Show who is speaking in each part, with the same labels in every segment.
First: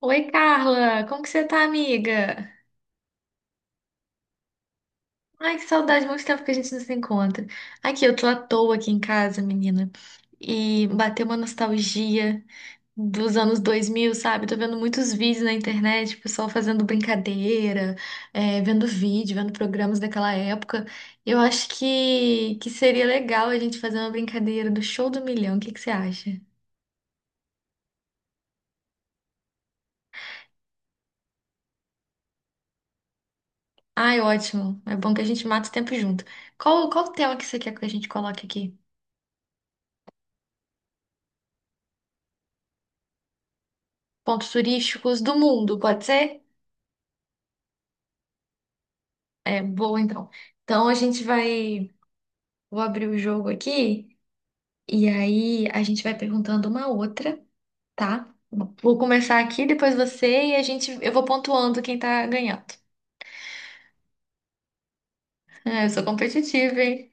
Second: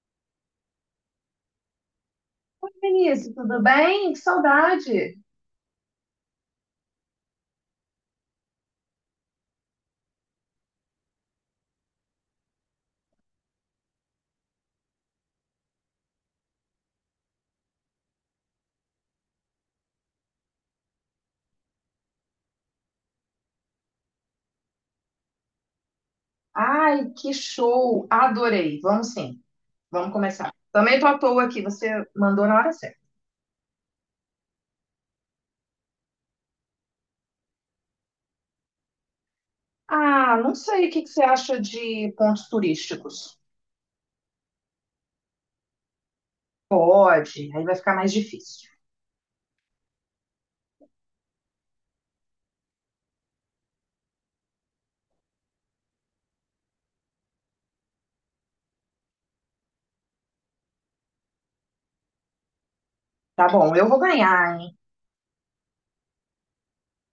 Speaker 1: Oi, Carla! Como que você tá, amiga?
Speaker 2: Oi, Vinícius, tudo bem? Que saudade!
Speaker 1: Ai, que saudade, muito tempo que a gente não se encontra. Aqui, eu tô à toa aqui em casa, menina, e bateu uma nostalgia dos anos 2000, sabe? Tô vendo muitos vídeos na internet, o pessoal fazendo brincadeira, vendo vídeo, vendo programas daquela época. Eu acho que seria legal a gente fazer uma brincadeira do Show do Milhão, o que que você acha?
Speaker 2: Ai, que show! Adorei! Vamos sim, vamos começar. Também tô à toa aqui, você mandou na hora certa.
Speaker 1: Ai, ótimo, é bom que a gente mata o tempo junto. Qual o tema que você quer que a gente coloque aqui?
Speaker 2: Ah, não sei o que que você acha de pontos turísticos.
Speaker 1: Pontos turísticos do mundo, pode ser?
Speaker 2: Pode, aí vai ficar mais difícil.
Speaker 1: É, boa então. Então a gente vai. Vou abrir o jogo aqui e aí a gente vai perguntando uma outra, tá? Vou começar aqui, depois você e a gente. Eu vou pontuando quem tá ganhando.
Speaker 2: Tá bom, eu vou ganhar, hein?
Speaker 1: É, eu sou competitiva, hein?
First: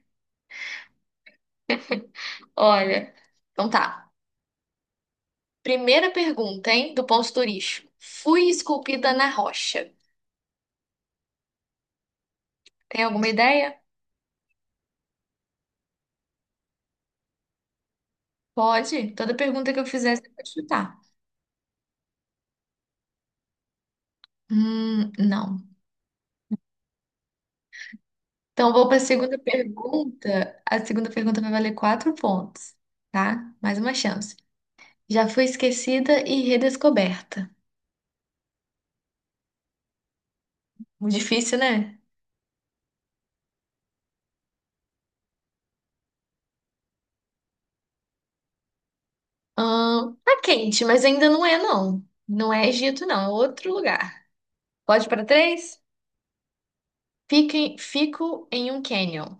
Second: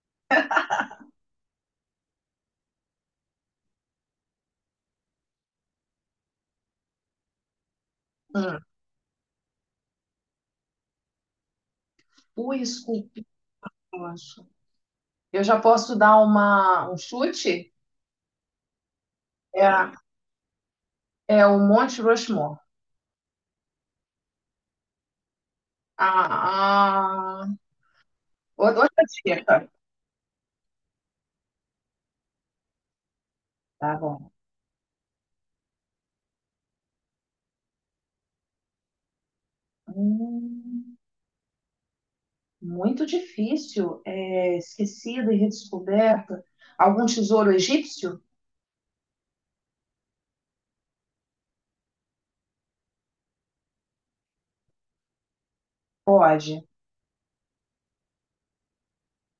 Speaker 1: Olha. Então tá. Primeira pergunta, hein? Do ponto turístico. Fui
Speaker 2: Hum,
Speaker 1: esculpida na rocha.
Speaker 2: fui
Speaker 1: Tem
Speaker 2: esculpido,
Speaker 1: alguma ideia?
Speaker 2: eu acho. Eu já posso dar um chute?
Speaker 1: Pode. Toda pergunta que eu
Speaker 2: É,
Speaker 1: fizer, você pode chutar.
Speaker 2: é o Monte Rushmore.
Speaker 1: Não.
Speaker 2: Ah,
Speaker 1: Então,
Speaker 2: outra
Speaker 1: vou para a segunda
Speaker 2: dica.
Speaker 1: pergunta. A segunda pergunta vai valer quatro pontos, tá? Mais
Speaker 2: Tá
Speaker 1: uma
Speaker 2: bom.
Speaker 1: chance. Já fui esquecida e redescoberta.
Speaker 2: Hum.
Speaker 1: Muito difícil, né?
Speaker 2: Muito difícil, é, esquecida e redescoberta. Algum tesouro egípcio?
Speaker 1: Tá quente, mas ainda não é, não. Não é Egito, não. É outro lugar. Pode para três?
Speaker 2: Pode.
Speaker 1: Fico em um canyon.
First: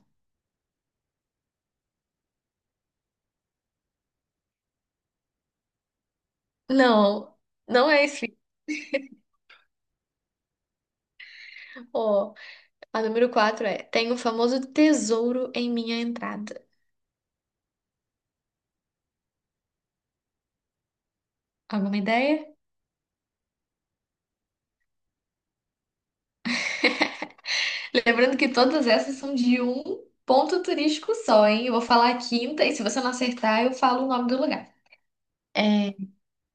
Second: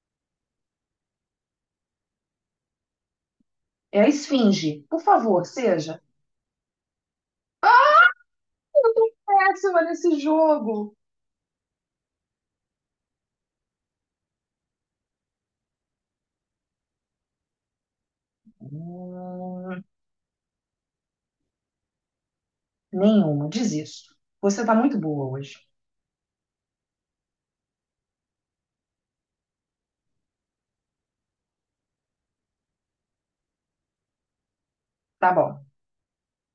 Speaker 2: É a esfinge. Por favor, seja.
Speaker 1: Não, não é esse.
Speaker 2: Péssima nesse jogo.
Speaker 1: Ó, a número quatro é: Tenho o famoso tesouro em minha entrada.
Speaker 2: Hum,
Speaker 1: Alguma ideia?
Speaker 2: nenhuma, desisto. Você tá muito boa hoje.
Speaker 1: Lembrando que todas essas são de um ponto turístico só, hein? Eu vou falar a quinta e se você não acertar, eu falo o nome do lugar.
Speaker 2: Tá bom.
Speaker 1: É,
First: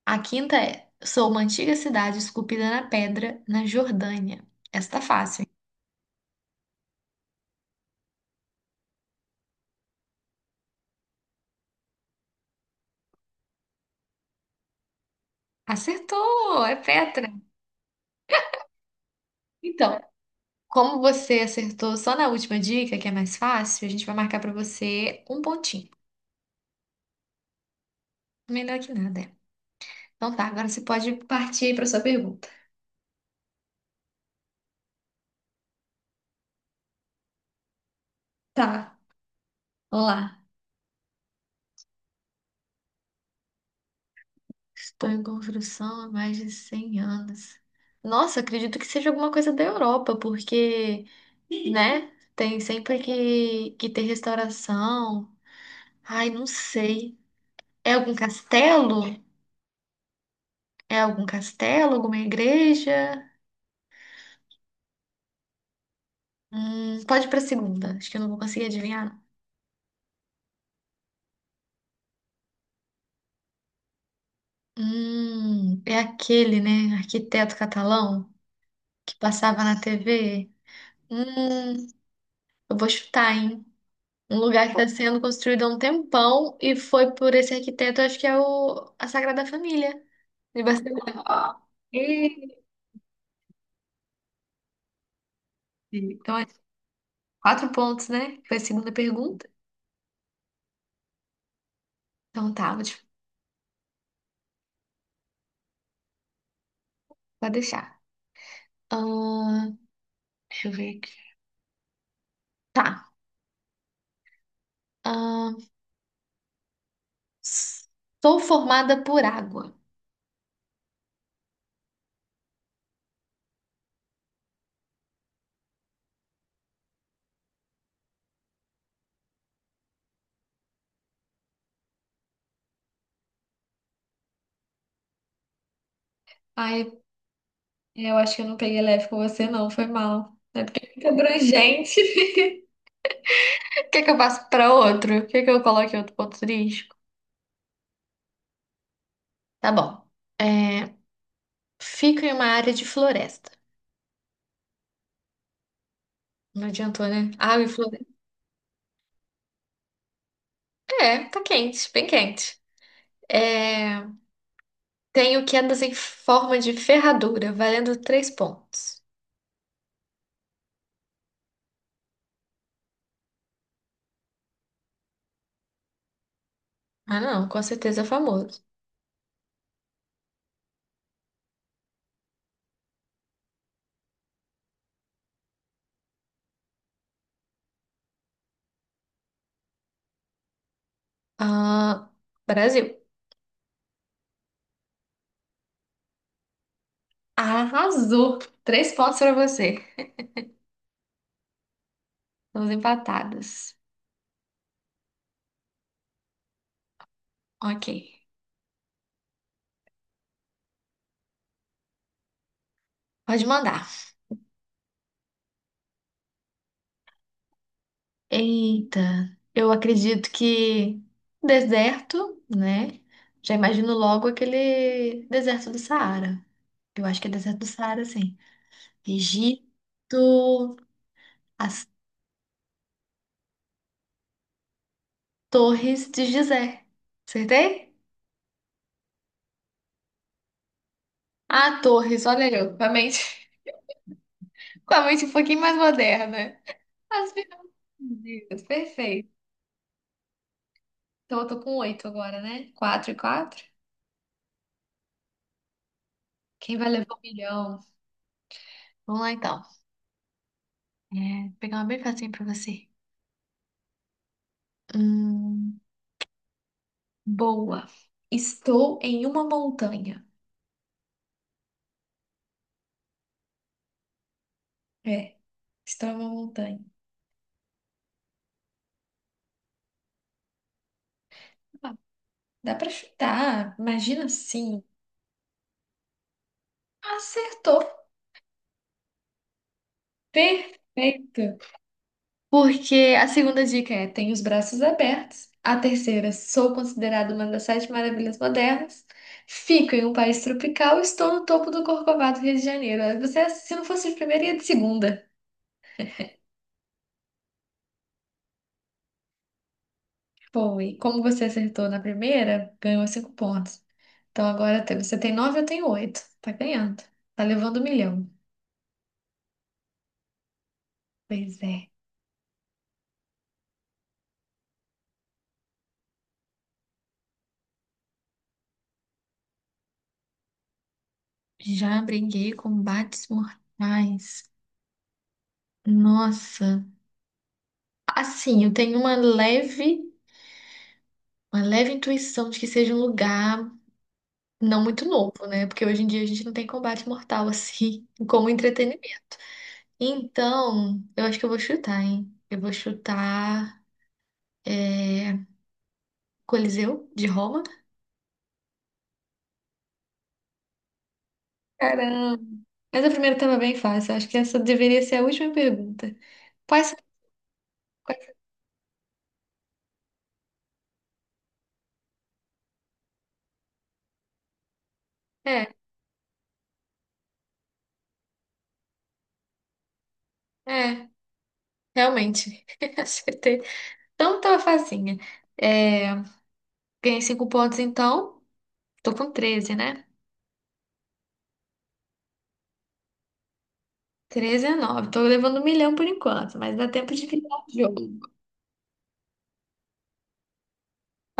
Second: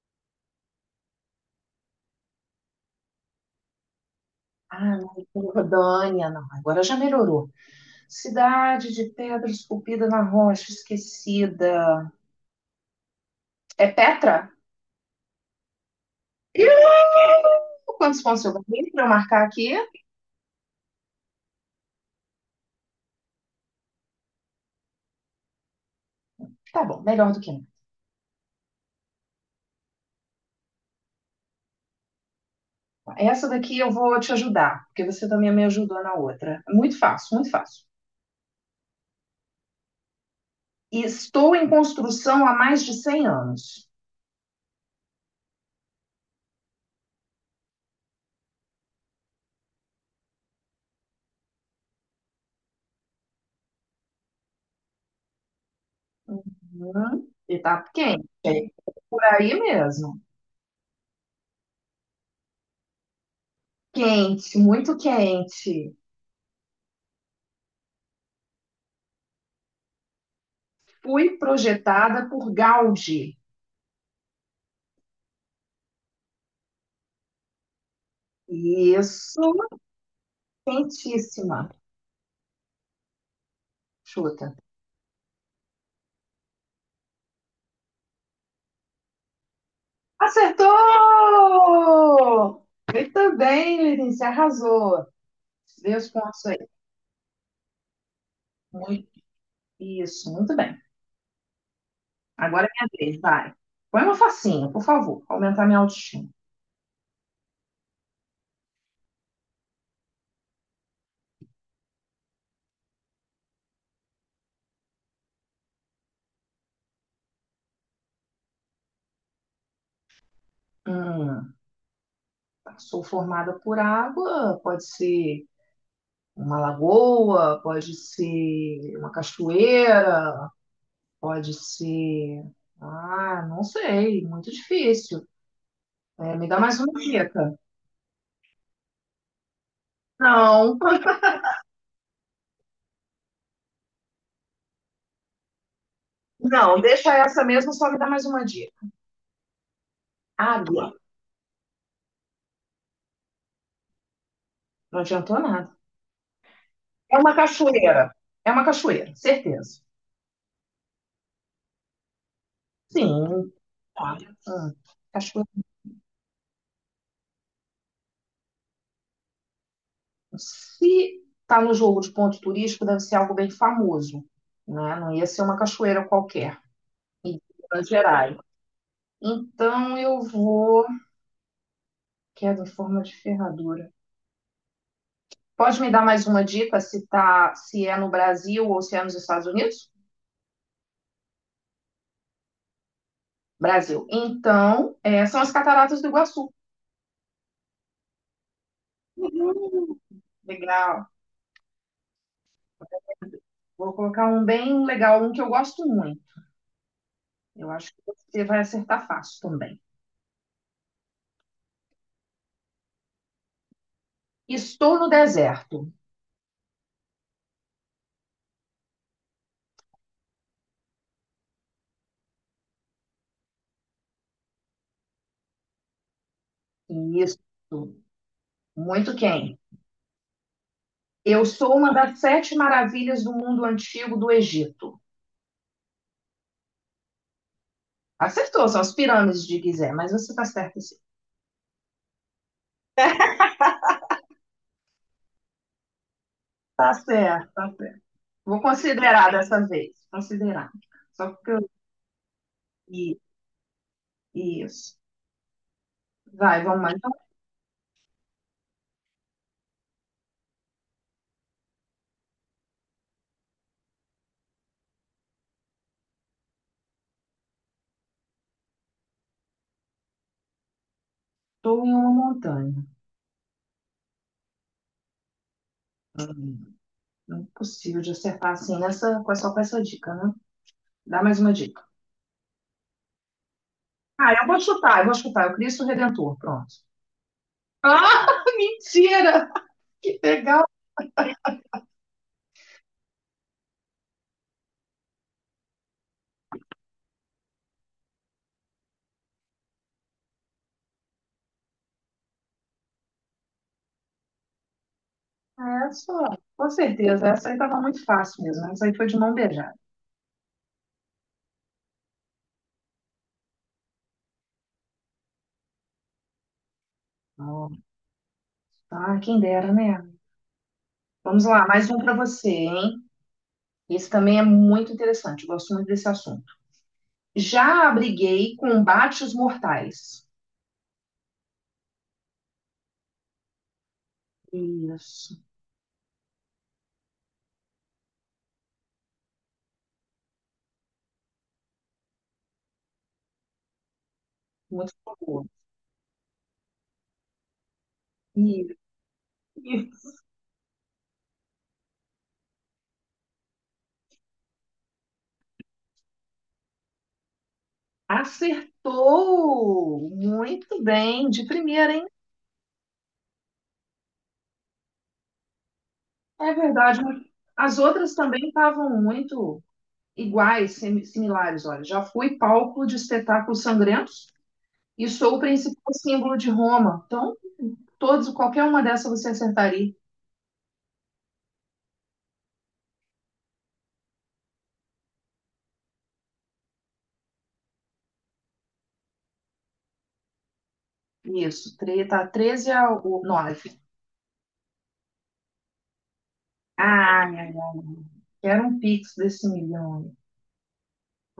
Speaker 1: a quinta é: Sou uma antiga cidade esculpida na pedra, na Jordânia. Essa
Speaker 2: Ah,
Speaker 1: tá
Speaker 2: não,
Speaker 1: fácil, hein?
Speaker 2: Jordânia, não. Agora já melhorou. Cidade de pedra esculpida na rocha, esquecida. É Petra? Ih,
Speaker 1: Acertou! É Petra.
Speaker 2: quantos pontos eu ganhei para eu marcar aqui?
Speaker 1: Então, como você acertou só na última dica, que é mais fácil, a gente vai marcar pra você um pontinho.
Speaker 2: Tá bom, melhor do que não.
Speaker 1: Melhor que nada, é. Então tá, agora você pode partir aí pra sua pergunta.
Speaker 2: Essa daqui eu vou te ajudar, porque você também me ajudou na outra. Muito fácil, muito fácil.
Speaker 1: Tá, vamos lá.
Speaker 2: Estou em construção há mais de cem anos.
Speaker 1: Estou em construção há mais de 100 anos. Nossa, acredito que seja alguma coisa da Europa, porque, né, tem sempre que ter restauração. Ai, não sei.
Speaker 2: E tá
Speaker 1: É algum
Speaker 2: quente, é
Speaker 1: castelo?
Speaker 2: por aí mesmo.
Speaker 1: É algum castelo? Alguma igreja?
Speaker 2: Quente, muito quente.
Speaker 1: Pode ir pra segunda. Acho que eu não vou conseguir adivinhar.
Speaker 2: Fui projetada por Gaudi.
Speaker 1: É aquele, né, arquiteto catalão que
Speaker 2: Isso,
Speaker 1: passava na TV?
Speaker 2: quentíssima.
Speaker 1: Hum, eu vou chutar, hein? Um
Speaker 2: Chuta.
Speaker 1: lugar que está sendo construído há um tempão e foi por esse arquiteto, acho que a Sagrada Família de Barcelona. E-
Speaker 2: Acertou! Muito bem, Lenice, arrasou. Vê os
Speaker 1: Então,
Speaker 2: pontos
Speaker 1: é
Speaker 2: aí.
Speaker 1: quatro pontos, né? Foi a segunda
Speaker 2: Muito-
Speaker 1: pergunta.
Speaker 2: isso, muito bem.
Speaker 1: Então
Speaker 2: Agora é
Speaker 1: tá, vou
Speaker 2: minha
Speaker 1: te-
Speaker 2: vez, vai. Põe uma facinha, por favor, pra aumentar minha autoestima.
Speaker 1: Pode deixar. Ahn, deixa eu ver aqui. Tá. Ahn, sou formada por água.
Speaker 2: Hum, sou formada por água, pode ser uma lagoa, pode ser uma cachoeira, pode ser. Ah, não sei, muito difícil. É, me dá mais
Speaker 1: Ai,
Speaker 2: uma dica.
Speaker 1: eu acho que eu não peguei leve com você, não. Foi mal. É
Speaker 2: Não,
Speaker 1: porque fica abrangente. Quer que eu passe para outro? Quer que eu coloque outro ponto
Speaker 2: não,
Speaker 1: turístico?
Speaker 2: deixa essa mesmo, só me dá mais uma dica.
Speaker 1: Tá bom.
Speaker 2: Água,
Speaker 1: É, fica em uma área de floresta.
Speaker 2: não adiantou nada.
Speaker 1: Não adiantou,
Speaker 2: É
Speaker 1: né?
Speaker 2: uma
Speaker 1: Água e floresta.
Speaker 2: cachoeira. É uma cachoeira, certeza.
Speaker 1: É, tá quente, bem quente.
Speaker 2: Sim.
Speaker 1: É,
Speaker 2: Olha,
Speaker 1: tenho
Speaker 2: cachoeira.
Speaker 1: quedas em forma de ferradura, valendo três pontos.
Speaker 2: Se está no jogo de ponto turístico, deve ser algo bem famoso, né? Não ia ser uma cachoeira qualquer,
Speaker 1: Ah,
Speaker 2: em
Speaker 1: não, com
Speaker 2: Minas
Speaker 1: certeza é
Speaker 2: Gerais.
Speaker 1: famoso.
Speaker 2: Então eu vou. Queda em forma de ferradura. Pode me dar mais uma dica se tá, se é no Brasil ou se é nos Estados Unidos?
Speaker 1: Ah, Brasil.
Speaker 2: Brasil. Então, é, são as cataratas do Iguaçu.
Speaker 1: Arrasou! Três pontos pra você.
Speaker 2: Uhum. Legal.
Speaker 1: Estamos empatadas.
Speaker 2: Vou colocar um bem legal, um que eu gosto muito. Eu
Speaker 1: Ok.
Speaker 2: acho que você vai acertar fácil também.
Speaker 1: Pode mandar.
Speaker 2: Estou no deserto.
Speaker 1: Eita, eu acredito que deserto, né? Já imagino logo aquele deserto do Saara. Eu acho que é
Speaker 2: Isso.
Speaker 1: deserto do Saara, sim.
Speaker 2: Muito quente.
Speaker 1: Egito,
Speaker 2: Eu sou
Speaker 1: as
Speaker 2: uma das sete maravilhas do mundo antigo do Egito.
Speaker 1: Torres de Gizé. Acertei?
Speaker 2: Acertou, são as pirâmides de Gizé, mas você está certa sim.
Speaker 1: Ah, Torres, olha eu, com a mente, com a mente um pouquinho mais moderna.
Speaker 2: Tá
Speaker 1: As
Speaker 2: certo, tá certo. Vou
Speaker 1: pirâmides, perfeito.
Speaker 2: considerar dessa vez, considerar. Só
Speaker 1: Então eu
Speaker 2: porque
Speaker 1: tô
Speaker 2: eu
Speaker 1: com oito agora, né? Quatro e
Speaker 2: li
Speaker 1: quatro.
Speaker 2: isso. Vai,
Speaker 1: Quem
Speaker 2: vamos
Speaker 1: vai
Speaker 2: lá. Então,
Speaker 1: levar um milhão? Vamos lá então. É, vou pegar uma bem facinho pra você. Hum, boa. Estou em uma montanha.
Speaker 2: estou em uma montanha.
Speaker 1: É, estou em uma montanha.
Speaker 2: Não é possível de acertar assim nessa, só com essa dica, né? Dá mais uma dica.
Speaker 1: Ah, dá pra chutar. Imagina
Speaker 2: Ah,
Speaker 1: assim.
Speaker 2: eu vou chutar. É o Cristo Redentor, pronto.
Speaker 1: Acertou.
Speaker 2: Ah, mentira! Que legal!
Speaker 1: Perfeito. Porque a segunda dica é: tenho os braços abertos. A terceira, sou considerada uma das sete maravilhas modernas. Fico em um país tropical. Estou no topo do Corcovado, Rio de Janeiro. Você, se não fosse de primeira, ia de segunda.
Speaker 2: Essa, com certeza, essa aí estava muito fácil mesmo, né? Essa aí foi de mão beijada.
Speaker 1: Bom, e como você acertou na primeira, ganhou cinco pontos. Então você tem nove, eu tenho oito. Tá ganhando. Tá levando um milhão.
Speaker 2: Ah, quem dera, né? Vamos
Speaker 1: Pois
Speaker 2: lá, mais
Speaker 1: é.
Speaker 2: um para você, hein? Esse também é muito interessante, eu gosto muito desse assunto. Já abriguei combates mortais.
Speaker 1: Já briguei com combates mortais.
Speaker 2: Isso,
Speaker 1: Nossa. Assim, eu tenho uma leve intuição de que seja um lugar não
Speaker 2: muito
Speaker 1: muito
Speaker 2: boa.
Speaker 1: novo, né? Porque hoje em dia a gente não tem combate mortal assim
Speaker 2: E,
Speaker 1: como entretenimento.
Speaker 2: e
Speaker 1: Então, eu acho que eu vou chutar, hein? Eu vou chutar é, Coliseu de Roma.
Speaker 2: acertou muito bem, de primeira, hein?
Speaker 1: Caramba! Mas a primeira estava bem fácil. Acho que essa deveria ser a última pergunta.
Speaker 2: É
Speaker 1: Quais
Speaker 2: verdade, mas as outras
Speaker 1: quais-
Speaker 2: também estavam muito iguais, similares. Olha, já fui palco de espetáculos sangrentos e sou o
Speaker 1: É,
Speaker 2: principal símbolo de Roma. Então, todos, qualquer uma dessas você acertaria.
Speaker 1: é, realmente. Acertei. Então, tava facinha. É, ganhei cinco pontos, então. Tô com 13 né?
Speaker 2: Isso, tá 13 a 9.
Speaker 1: 13 a 9. Tô levando um milhão por enquanto, mas dá tempo de
Speaker 2: Ah, minha
Speaker 1: virar o
Speaker 2: alma.
Speaker 1: jogo.
Speaker 2: Quero um pix desse milhão aí.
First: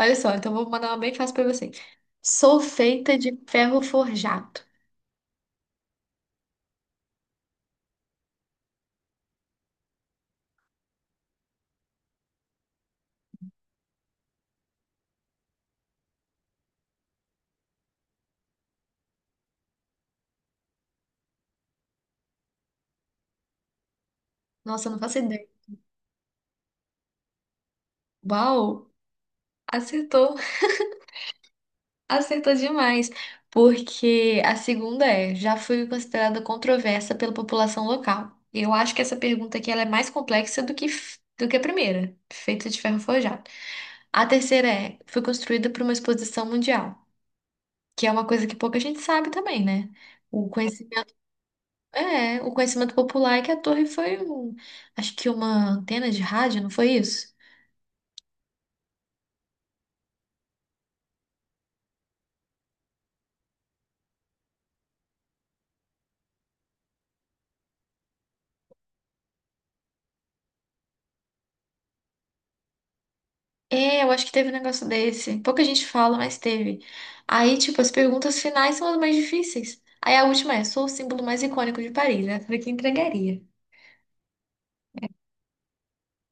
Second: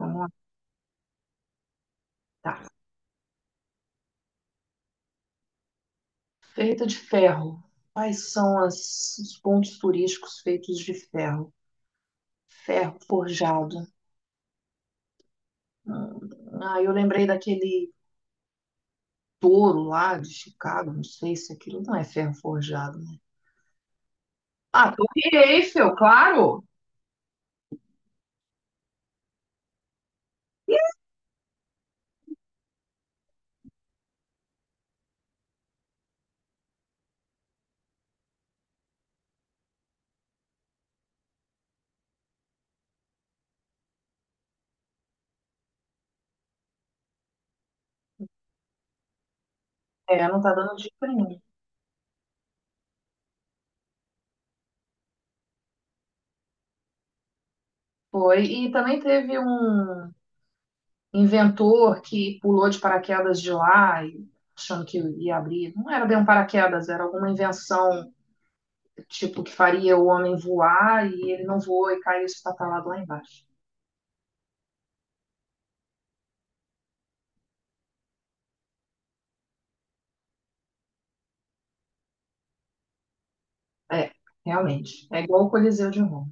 Speaker 1: Olha só,
Speaker 2: lá.
Speaker 1: então vou mandar uma bem fácil pra você.
Speaker 2: Tá.
Speaker 1: Sou feita de ferro forjado.
Speaker 2: Feita de ferro. Quais são os pontos turísticos feitos de ferro? Ferro forjado. Hum, Ah, eu lembrei daquele touro lá de Chicago. Não sei se aquilo não é ferro forjado, né?
Speaker 1: Nossa,
Speaker 2: Ah,
Speaker 1: eu não faço
Speaker 2: Torre
Speaker 1: ideia.
Speaker 2: Eiffel, claro!
Speaker 1: Uau! Acertou! Acertou demais! Porque a segunda é: já fui considerada controversa pela população local. Eu acho que essa pergunta aqui ela é mais complexa do do que a primeira, feita de ferro forjado. A terceira é: fui construída para uma exposição mundial, que é uma coisa que pouca gente sabe também, né?
Speaker 2: É, não
Speaker 1: O
Speaker 2: tá dando
Speaker 1: conhecimento
Speaker 2: dica nenhuma.
Speaker 1: É, o conhecimento popular é que a torre foi um, acho que uma antena de rádio, não foi isso?
Speaker 2: Foi. E também teve um inventor que pulou de paraquedas de lá, e- achando que ia abrir. Não era bem um paraquedas, era alguma invenção, tipo, que faria o homem voar e ele não voou e caiu espatalado lá embaixo.
Speaker 1: É, eu acho que teve um negócio desse. Pouca gente fala, mas teve. Aí, tipo, as perguntas finais são as mais difíceis. Aí a última é, sou o símbolo mais icônico de Paris, né? Falei que entregaria.
Speaker 2: É, realmente. É igual o Coliseu de Roma.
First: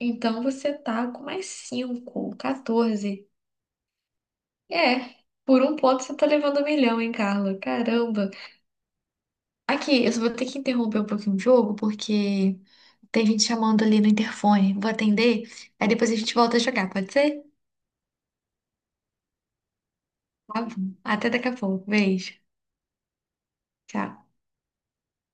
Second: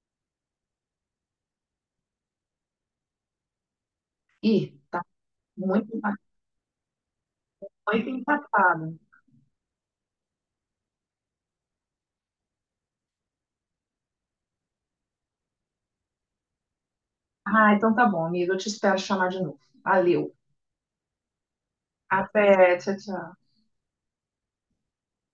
Speaker 1: Então você tá com mais 5, 14.
Speaker 2: Ih, tá
Speaker 1: É, por um
Speaker 2: muito,
Speaker 1: ponto você tá levando um milhão, hein, Carla?
Speaker 2: muito
Speaker 1: Caramba.
Speaker 2: empatado.
Speaker 1: Aqui, eu só vou ter que interromper um pouquinho o jogo, porque tem gente chamando ali no interfone. Vou atender, aí depois a gente volta a jogar, pode ser?
Speaker 2: Ah, então tá bom, amiga. Eu te espero chamar de novo. Valeu.
Speaker 1: Tá bom. Até daqui a pouco. Beijo.
Speaker 2: Até, tchau, tchau.
Speaker 1: Tchau.